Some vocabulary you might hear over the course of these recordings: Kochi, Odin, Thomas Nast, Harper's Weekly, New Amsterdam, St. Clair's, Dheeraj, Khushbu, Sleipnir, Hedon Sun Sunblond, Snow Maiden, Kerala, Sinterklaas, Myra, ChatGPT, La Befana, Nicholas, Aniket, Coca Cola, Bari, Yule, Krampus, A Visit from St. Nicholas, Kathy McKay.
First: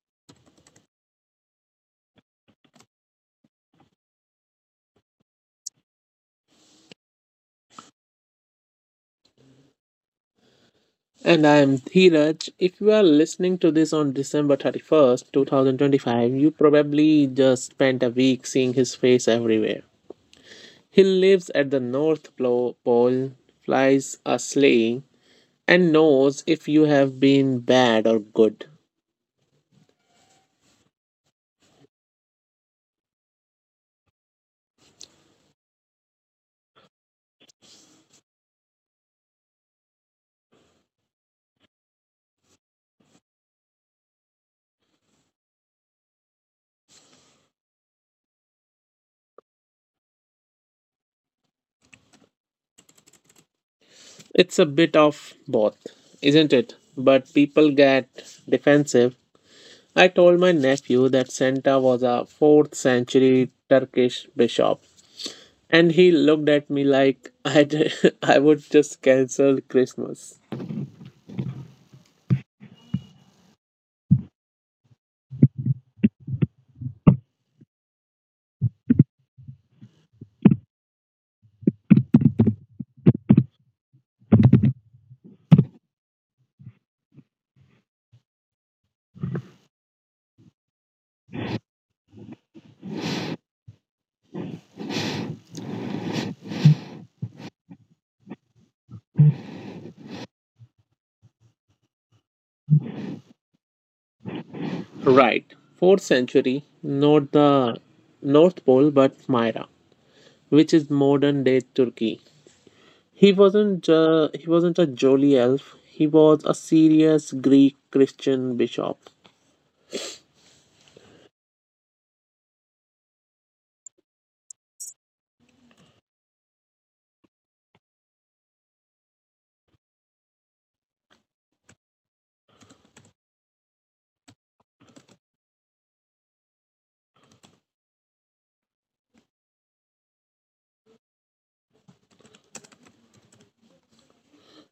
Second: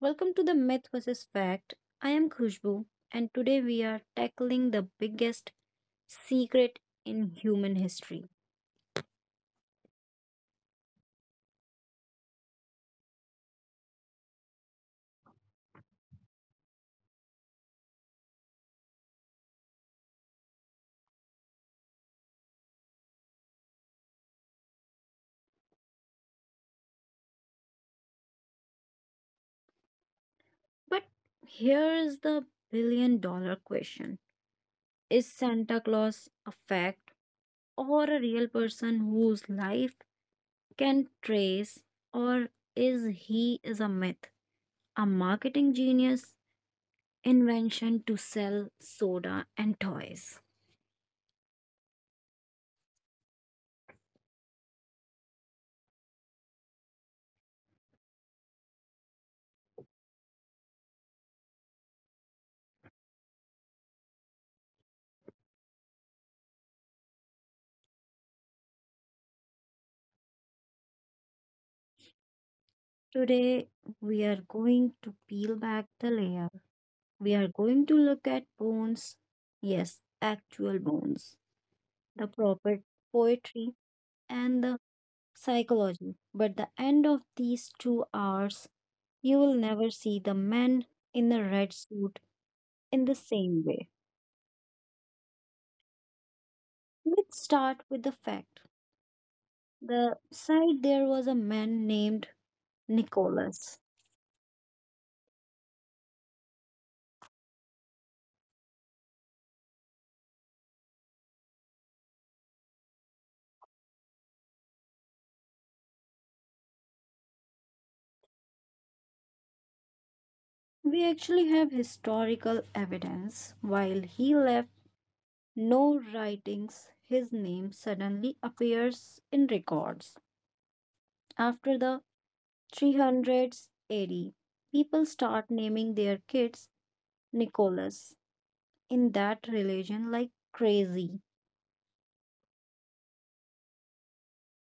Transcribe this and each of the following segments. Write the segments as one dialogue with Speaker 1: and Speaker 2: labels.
Speaker 1: Welcome to the Myth versus Fact. I am Khushbu, and today we are tackling the biggest secret in human history.
Speaker 2: And I am Dheeraj. If you are listening to this on December 31st, 2025, you probably just spent a week seeing his face everywhere. He lives at the Pole, flies a sleigh, and knows if you have been bad or good.
Speaker 1: But here is the billion dollar question. Is Santa Claus a fact or a real person whose life can trace, or is he is a myth, a marketing genius invention to sell soda and toys?
Speaker 2: It's a bit of both, isn't it? But people get defensive. I told my nephew that Santa was a 4th century Turkish bishop, and he looked at me like I would just cancel Christmas.
Speaker 1: Today, we are going to peel back the layer. We are going to look at bones, yes, actual bones, the proper poetry, and the psychology. But the end of these two hours, you will never see the man in the red suit in the same way. Let's start with the fact. The side there was a man named Nicholas.
Speaker 2: Right, 4th century, not the North Pole but Myra, which is modern day Turkey. He wasn't a jolly elf, he was a serious Greek Christian bishop.
Speaker 1: We actually have historical evidence. While he left, no writings, his name suddenly appears in records. After the 300s AD, people start naming their kids Nicholas in that religion like crazy.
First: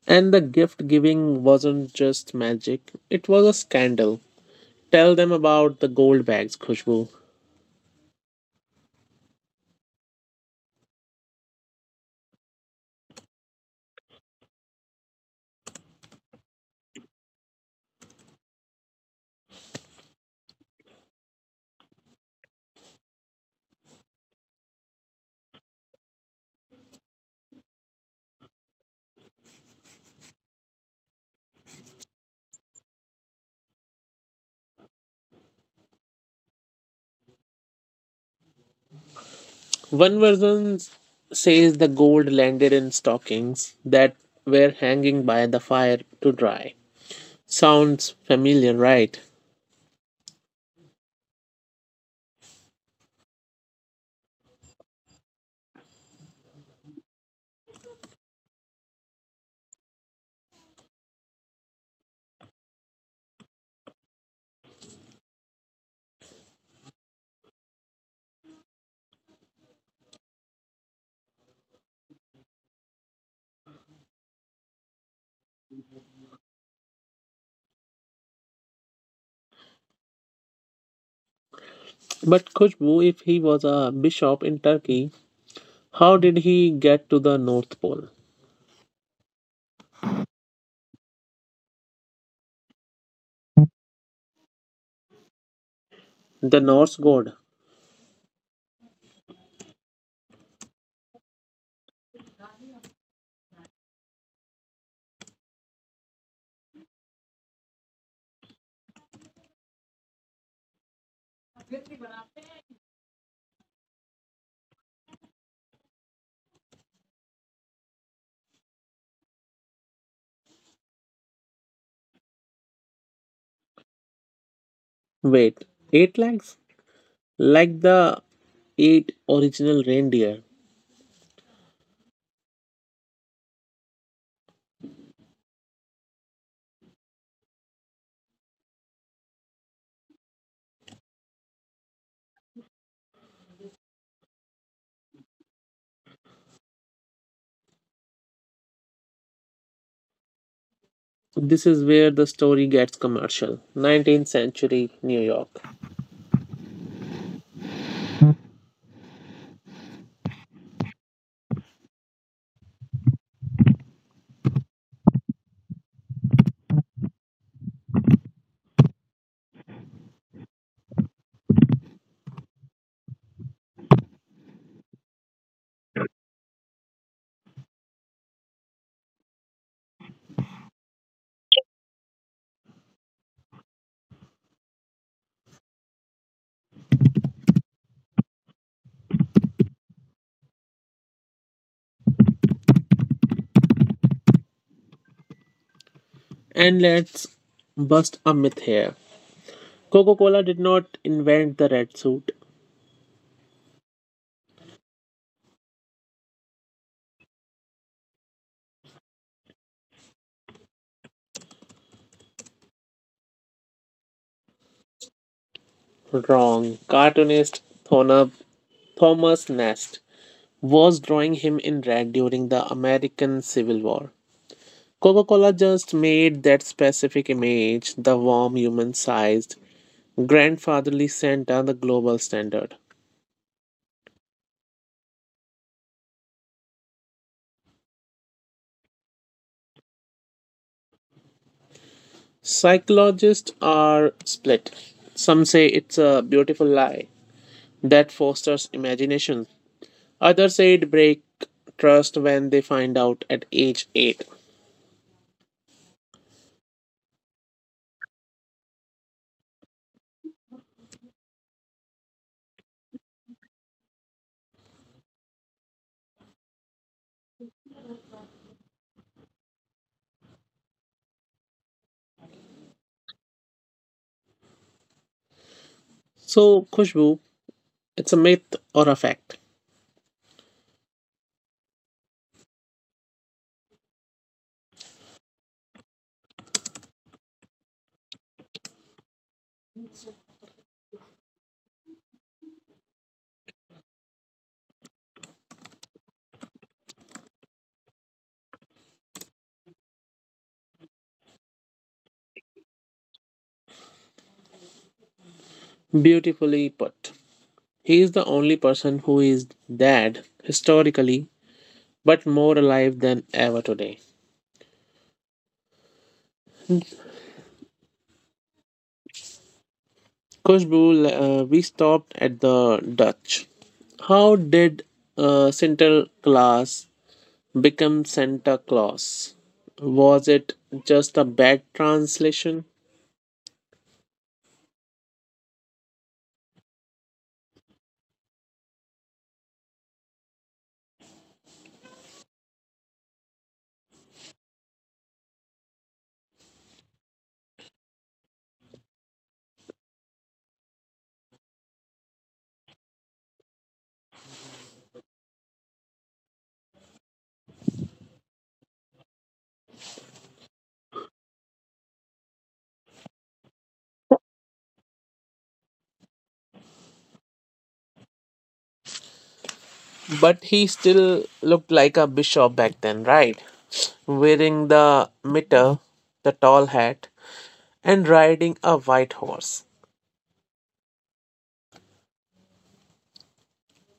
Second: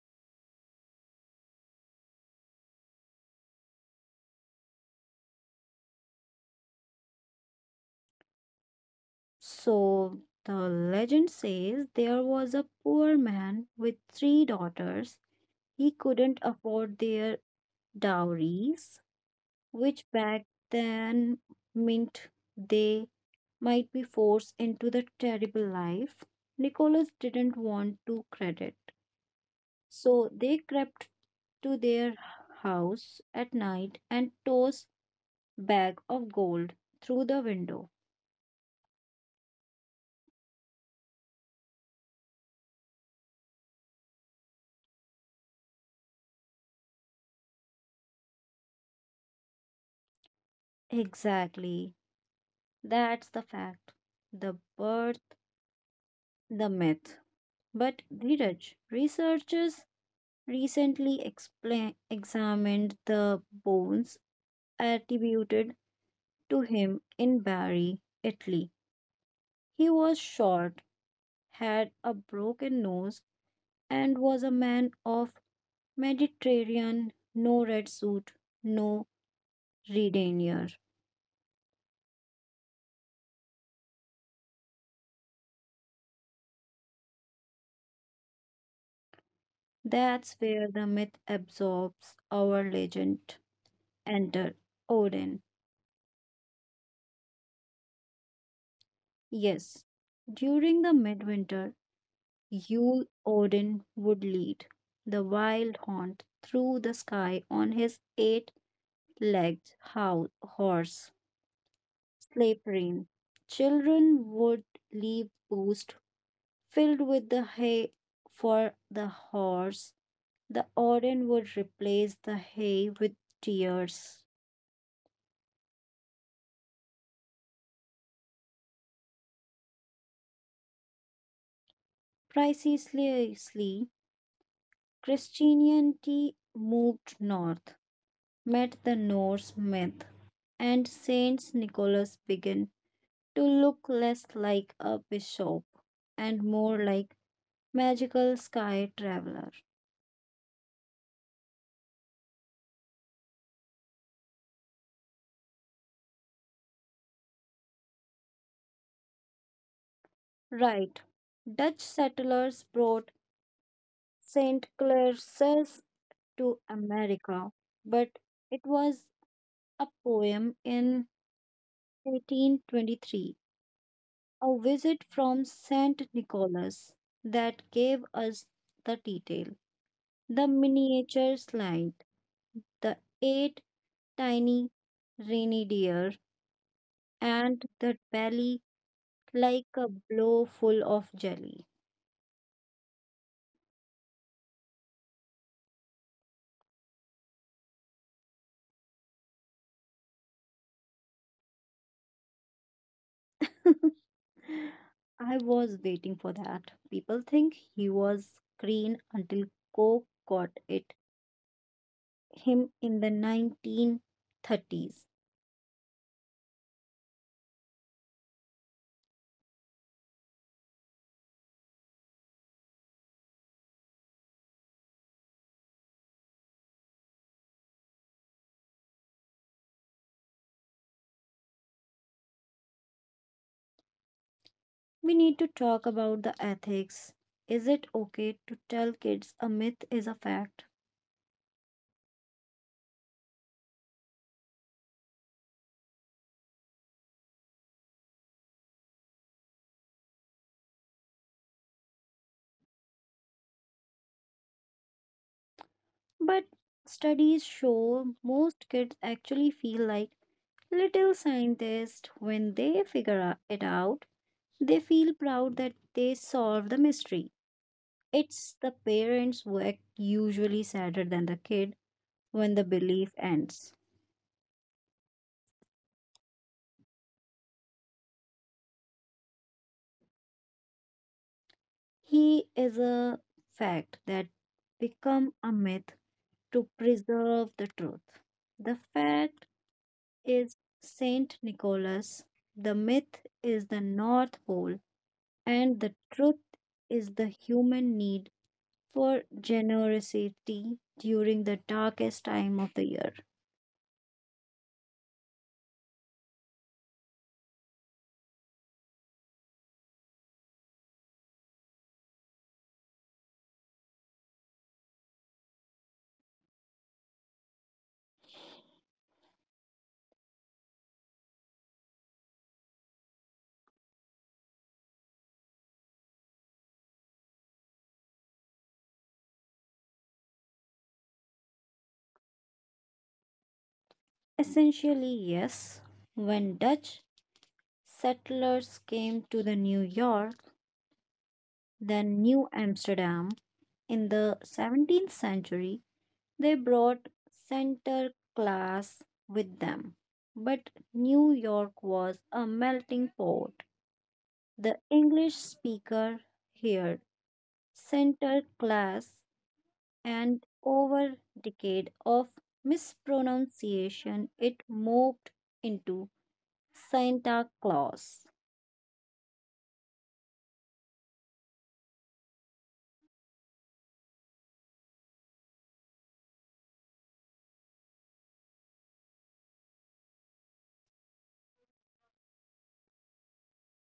Speaker 2: And the gift giving wasn't just magic, it was a scandal. Tell them about the gold bags, Khushbu.
Speaker 1: So the legend says there was a poor man with 3 daughters. He couldn't afford their dowries, which back then meant they might be forced into the terrible life Nicholas didn't want to credit. So they crept to their house at night and tossed bag of gold through the window.
Speaker 2: One version says the gold landed in stockings that were hanging by the fire to dry. Sounds familiar, right?
Speaker 1: Exactly. That's the fact. The birth, the myth. But Dhiraj, researchers recently explain, examined the bones attributed to him in Bari, Italy. He was short, had a broken nose, and was a man of Mediterranean, no red suit, no red retainer.
Speaker 2: But Khushbu, if he was a bishop in Turkey, how did he get to the North Pole?
Speaker 1: That's where the myth absorbs our legend. Enter Odin.
Speaker 2: The Norse god.
Speaker 1: Yes, during the midwinter, Yule Odin would lead the wild hunt through the sky on his eight legged horse, Sleipnir. Children would leave booths filled with the hay for the horse. The Odin would replace the hay with tears.
Speaker 2: Wait, eight legs? Like the eight original reindeer.
Speaker 1: Precisely, Christianity moved north, met the Norse myth, and Saint Nicholas began to look less like a bishop and more like magical sky traveler.
Speaker 2: This is where the story gets commercial. 19th century New York.
Speaker 1: Right. Dutch settlers brought St. Clair's to America, but it was a poem in 1823, a visit from St. Nicholas, that gave us the detail. The miniature slide, the eight tiny rainy deer, and the belly like a blow full of jelly.
Speaker 2: And let's bust a myth here. Coca Cola did not invent the red suit.
Speaker 1: I was waiting for that. People think he was green until Coke got it him in the 1930s.
Speaker 2: Wrong. Cartoonist Thomas Nast was drawing him in red during the American Civil War. Coca Cola just made that specific image the warm, human sized, grandfatherly Santa the global standard.
Speaker 1: We need to talk about the ethics. Is it okay to tell kids a myth is a fact?
Speaker 2: Psychologists are split. Some say it's a beautiful lie that fosters imagination. Others say it breaks trust when they find out at age 8.
Speaker 1: But studies show most kids actually feel like little scientists when they figure it out. They feel proud that they solved the mystery. It's the parents who act usually sadder than the kid when the belief ends.
Speaker 2: So, Khushbu, it's a myth or a fact.
Speaker 1: He is a fact that become a myth to preserve the truth. The fact is Saint Nicholas, the myth is the North Pole, and the truth is the human need for generosity during the darkest time of the year.
Speaker 2: Beautifully put. He is the only person who is dead historically, but more alive than ever today. Khushbu, we stopped at the Dutch. How did Sinterklaas become Santa Claus? Was it just a bad translation?
Speaker 1: Essentially, yes, when Dutch settlers came to the New York, then New Amsterdam in the 17th century, they brought Santa Claus with them. But New York was a melting pot. The English speaker heard Santa Claus and over decade of mispronunciation it morphed into Santa Claus.
Speaker 2: But he still looked like a bishop back then, right? Wearing the mitre, the tall hat, and riding a white horse.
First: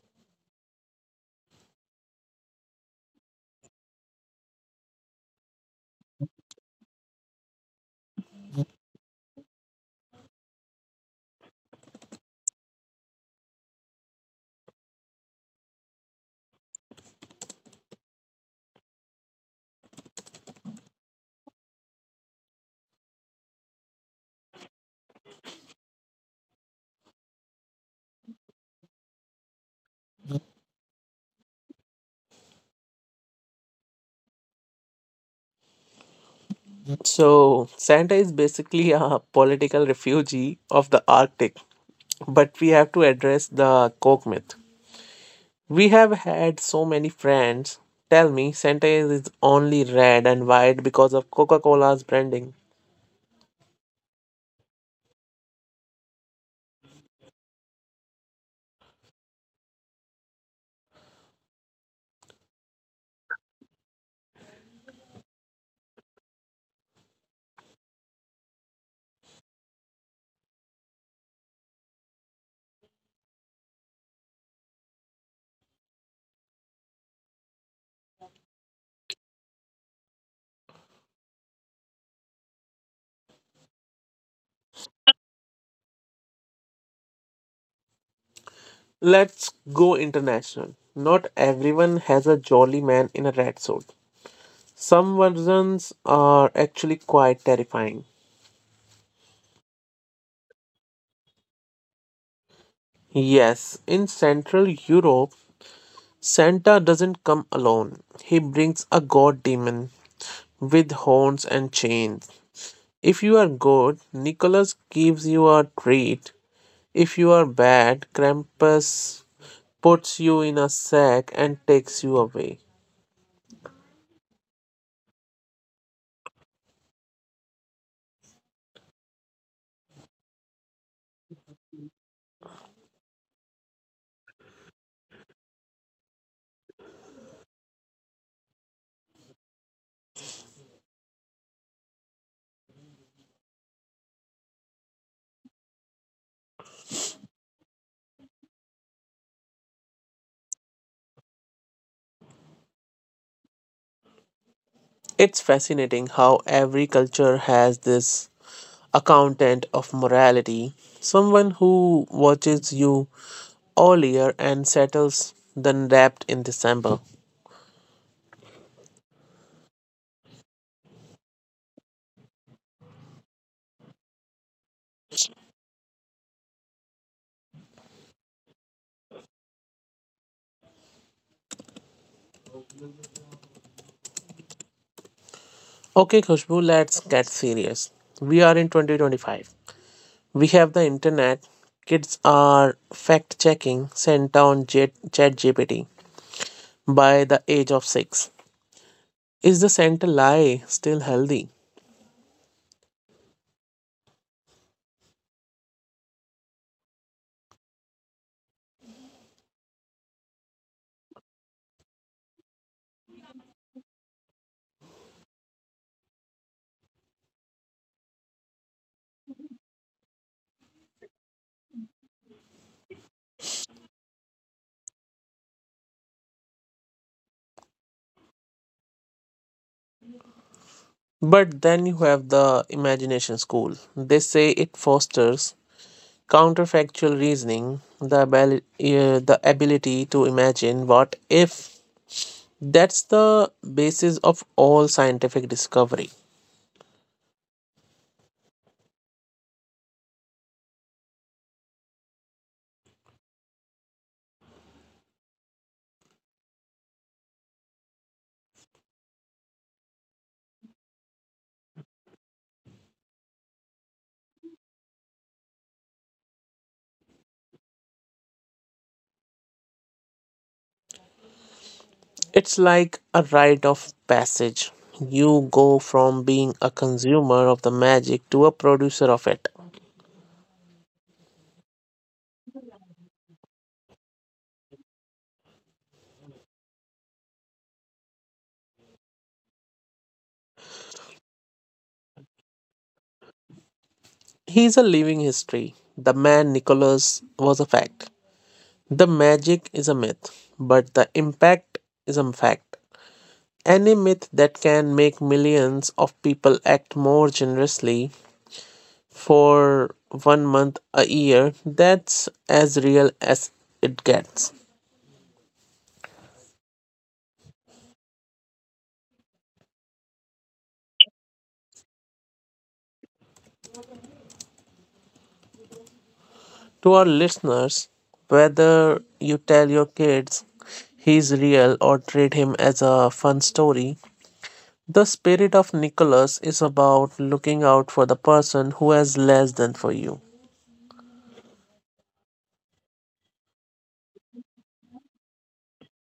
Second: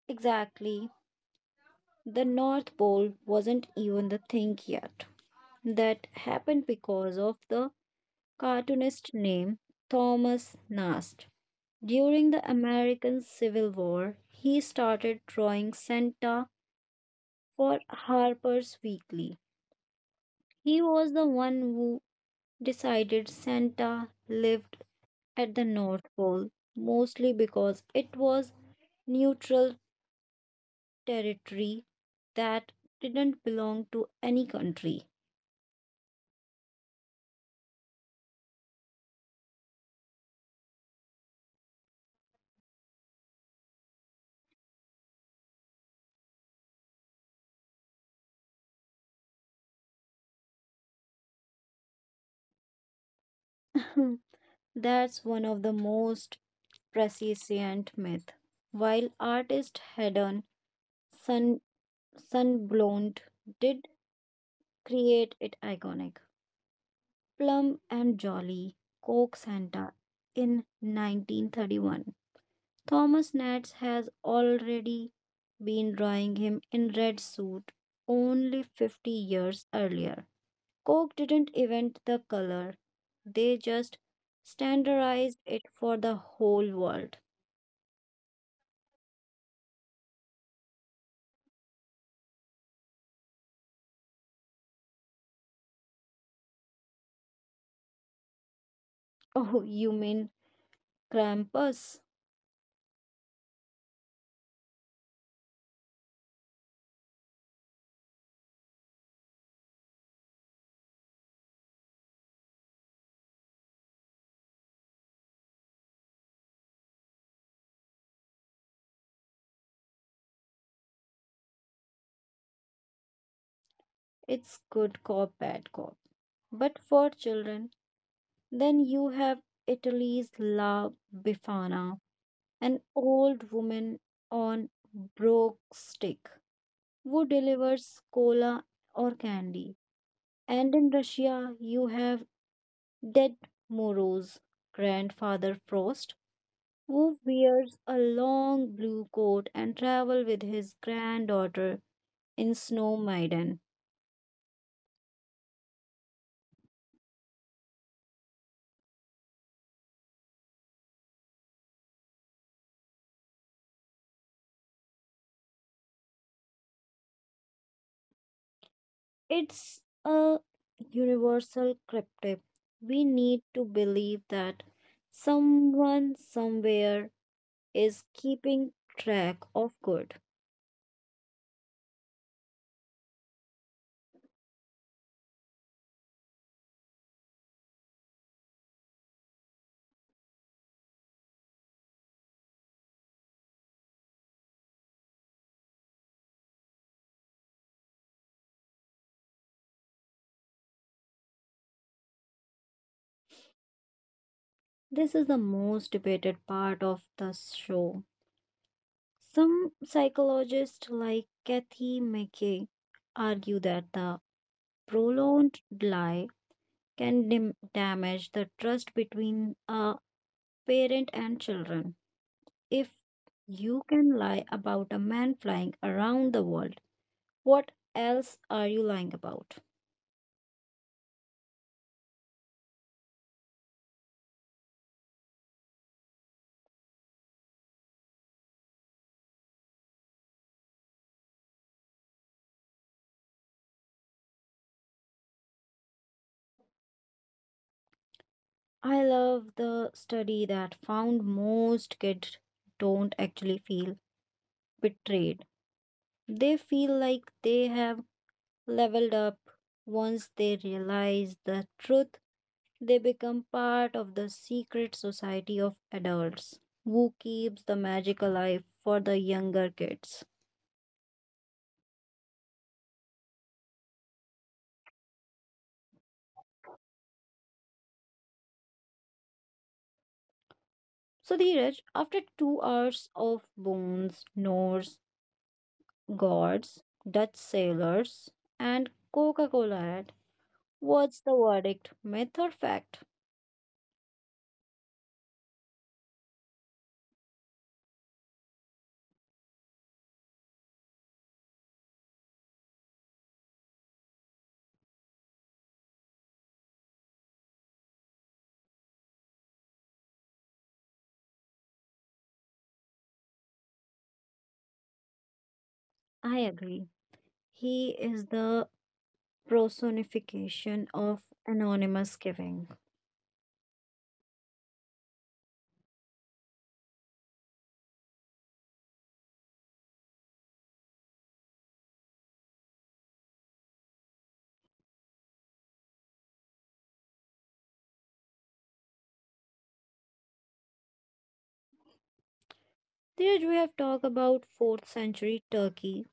Speaker 1: Exactly. The North Pole wasn't even the thing yet. That happened because of the cartoonist name Thomas Nast. During the American Civil War, he started drawing Santa for Harper's Weekly. He was the one who decided Santa lived at the North Pole, mostly because it was neutral territory that didn't belong to any country.
Speaker 2: So, Santa is basically a political refugee of the Arctic, but we have to address the Coke myth. We have had so many friends tell me Santa is only red and white because of Coca Cola's branding.
Speaker 1: That's one of the most prescient myths. While artist Hedon Sun Sunblond did create it iconic. Plum and Jolly, Coke Santa in 1931. Thomas Nats has already been drawing him in red suit only 50 years earlier. Coke didn't invent the color, they just standardized it for the whole world.
Speaker 2: Let's go international. Not everyone has a jolly man in a red suit. Some versions are actually quite terrifying.
Speaker 1: Oh, you mean Krampus?
Speaker 2: Yes, in Central Europe, Santa doesn't come alone. He brings a god demon with horns and chains. If you are good, Nicholas gives you a treat. If you are bad, Krampus puts you in a sack and takes you away.
Speaker 1: It's good cop, bad cop. But for children, then you have Italy's La Befana, an old woman on broke stick who delivers cola or candy. And in Russia, you have Dead Moro's grandfather Frost, who wears a long blue coat and travel with his granddaughter in Snow Maiden.
Speaker 2: It's fascinating how every culture has this accountant of morality, someone who watches you all year and settles the debt in December.
Speaker 1: It's a universal cryptic. We need to believe that someone somewhere is keeping track of good.
Speaker 2: Okay, Khushbu, let's get serious. We are in 2025. We have the internet. Kids are fact checking ChatGPT by the age of 6. Is the center lie still healthy?
Speaker 1: This is the most debated part of the show. Some psychologists, like Kathy McKay, argue that the prolonged lie can damage the trust between a parent and children. If you can lie about a man flying around the world, what else are you lying about?
Speaker 2: But then you have the imagination school. They say it fosters counterfactual reasoning, the ability to imagine what if. That's the basis of all scientific discovery.
Speaker 1: I love the study that found most kids don't actually feel betrayed. They feel like they have leveled up. Once they realize the truth, they become part of the secret society of adults who keeps the magic alive for the younger kids.
Speaker 2: It's like a rite of passage. You go from being a consumer of the magic to a producer of it.
Speaker 1: So, Dheeraj, after two hours of bones, snores, gods, Dutch sailors, and Coca Cola ad. What's the verdict? Myth or fact?
Speaker 2: He's a living history. The man Nicholas was a fact. The magic is a myth, but the impact is a fact. Any myth that can make millions of people act more generously for one month a year, that's as real as it gets.
Speaker 1: I agree. He is the personification of anonymous giving.
Speaker 2: To our listeners, whether you tell your kids he's real or treat him as a fun story, the spirit of Nicholas is about looking out for the person who has less than for you.
Speaker 1: Did we have talked about 4th century Turkey,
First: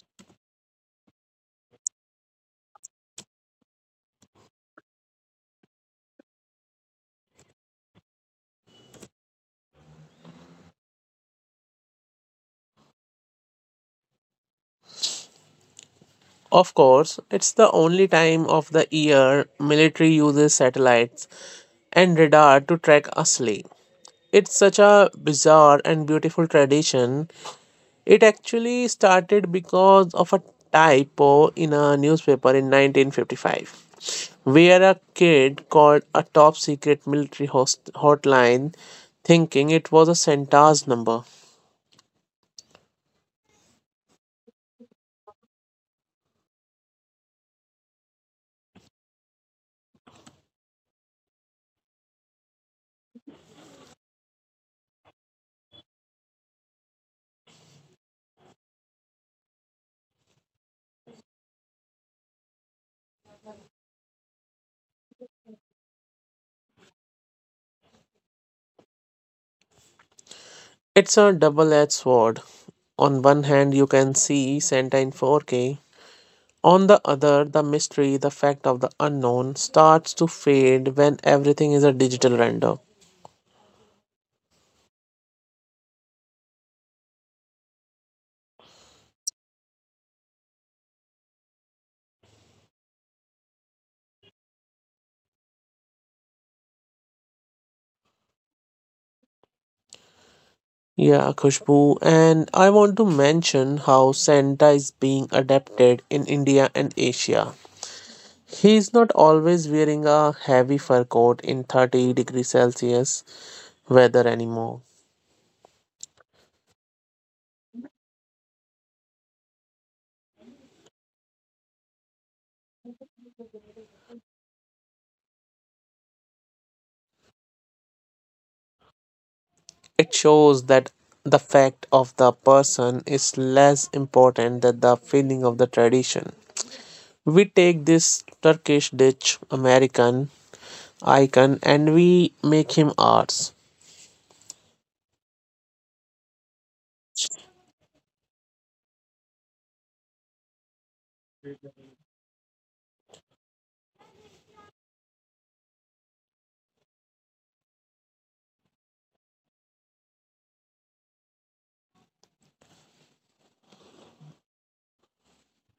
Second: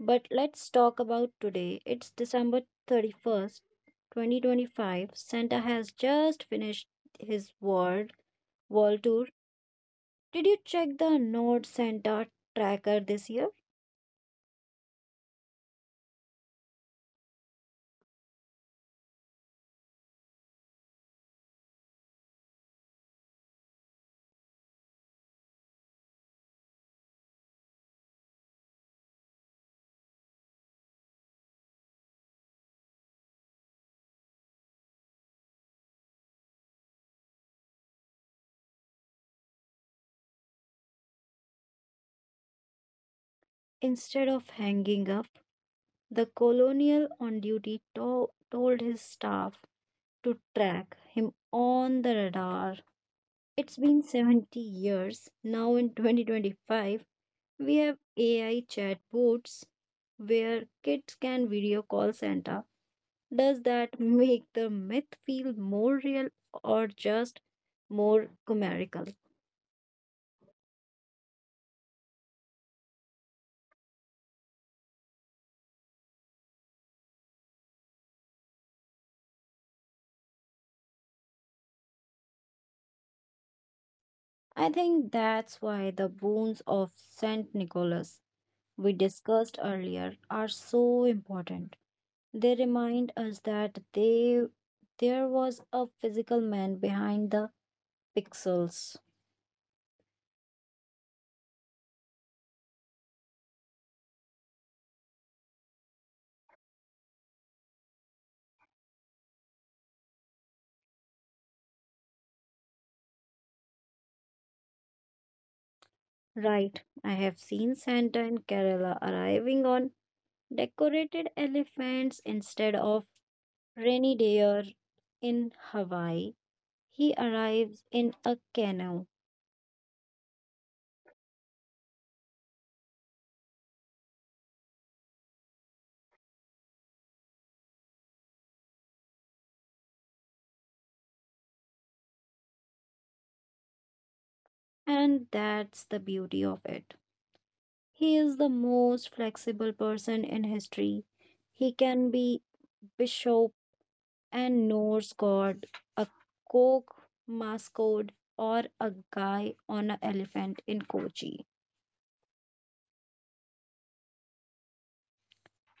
Speaker 1: but let's talk about today. It's December 31st, 2025. Santa has just finished his world tour. Did you check the Nord Santa tracker this year?
Speaker 2: Of course, it's the only time of the year military uses satellites and radar to track a sleigh. It's such a bizarre and beautiful tradition. It actually started because of a typo in a newspaper in 1955, where a kid called a top secret hotline thinking it was a Santa's number.
Speaker 1: Instead of hanging up, the colonial on duty to- told his staff to track him on the radar. It's been 70 years. Now in 2025, we have AI chatbots where kids can video call Santa. Does that make the myth feel more real or just more chimerical?
Speaker 2: It's a double edged sword. On one hand, you can see Santa in 4K. On the other, the mystery, the fact of the unknown, starts to fade when everything is a digital render.
Speaker 1: I think that's why the boons of St. Nicholas we discussed earlier are so important. They remind us that there was a physical man behind the pixels.
Speaker 2: Yeah, Khushbu, and I want to mention how Santa is being adapted in India and Asia. He is not always wearing a heavy fur coat in 30 degrees Celsius weather anymore.
Speaker 1: Right, I have seen Santa in Kerala arriving on decorated elephants instead of rainy deer in Hawaii. He arrives in a canoe,
Speaker 2: It shows that the fact of the person is less important than the feeling of the tradition. We take this Turkish dish American icon and we make him ours.
Speaker 1: and that's the beauty of it. He is the most flexible person in history. He can be bishop and Norse god, a Coke mascot, or a guy on an elephant in Kochi.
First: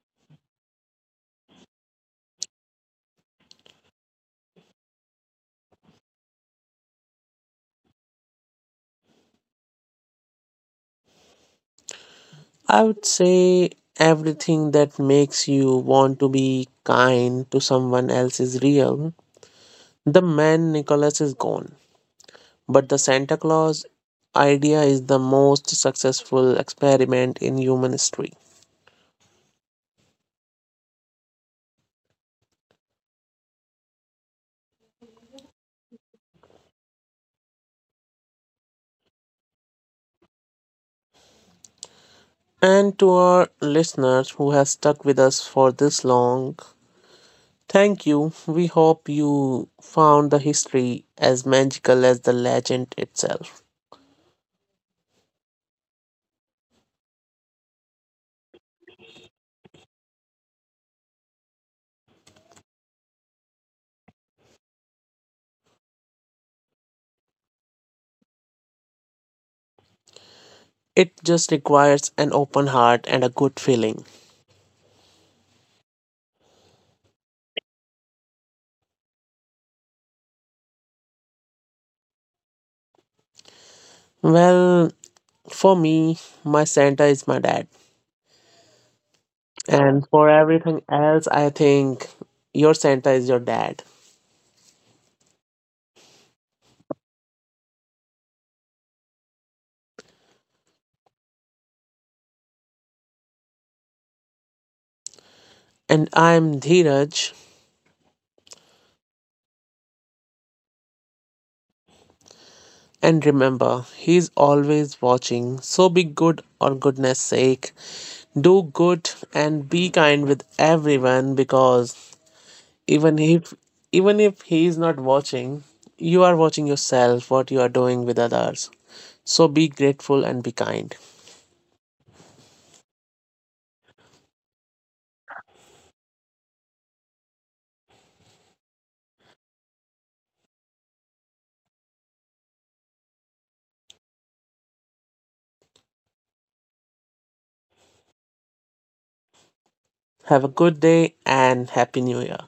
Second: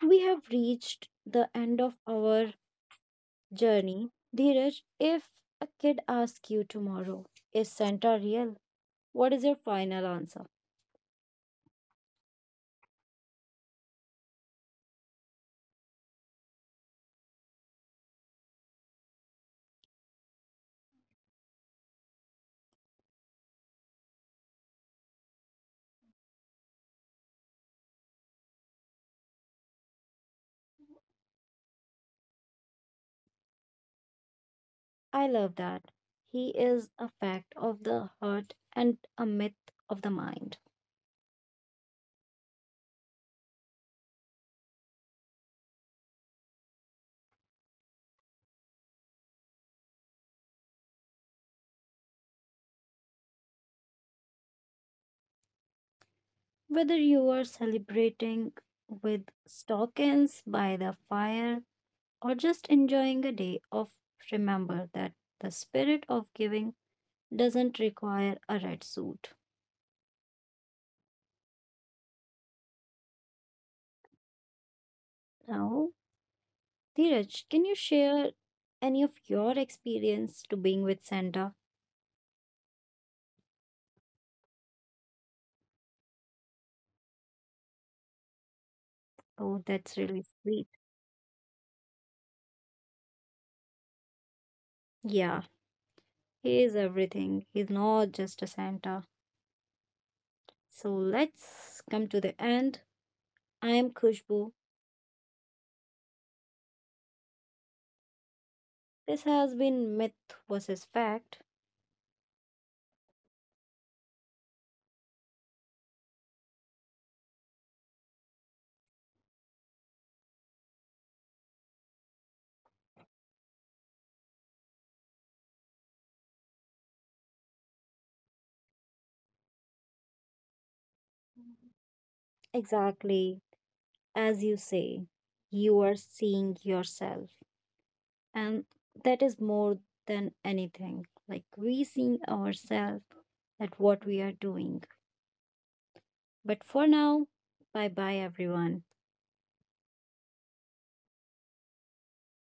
Speaker 1: We have reached the end of our journey. Dheeraj, if a kid asks you tomorrow, is Santa real? What is your final answer?
Speaker 2: I would say everything that makes you want to be kind to someone else is real. The man Nicholas is gone, but the Santa Claus idea is the most successful experiment in human history.
Speaker 1: I love that. He is a fact of the heart and a myth of the mind.
Speaker 2: And to our listeners who have stuck with us for this long, thank you. We hope you found the history as magical as the legend itself.
Speaker 1: Whether you are celebrating with stockings by the fire or just enjoying a day of, remember that the spirit of giving doesn't require a red suit.
Speaker 2: It just requires an open heart and a good feeling.
Speaker 1: Now, Dheeraj, can you share any of your experience to being with Santa?
Speaker 2: Well, for me, my Santa is my dad.
Speaker 1: Oh, that's
Speaker 2: And
Speaker 1: really
Speaker 2: for
Speaker 1: sweet.
Speaker 2: everything else, I think your Santa is your dad.
Speaker 1: Yeah, he is everything. He's not just a Santa. So let's come to the end. I am Kushbu.
Speaker 2: And I'm Dheeraj.
Speaker 1: This has been myth versus fact.
Speaker 2: And remember, he's always watching. So be good or goodness sake. Do good and be kind with everyone because even if even if he's not watching, you are watching yourself what you are doing with others. So be grateful and be kind.
Speaker 1: Exactly as you say, you are seeing yourself. And that is more than anything like re-seeing ourselves at what we are doing, but for now, bye bye everyone.
Speaker 2: Have a good day and happy new year.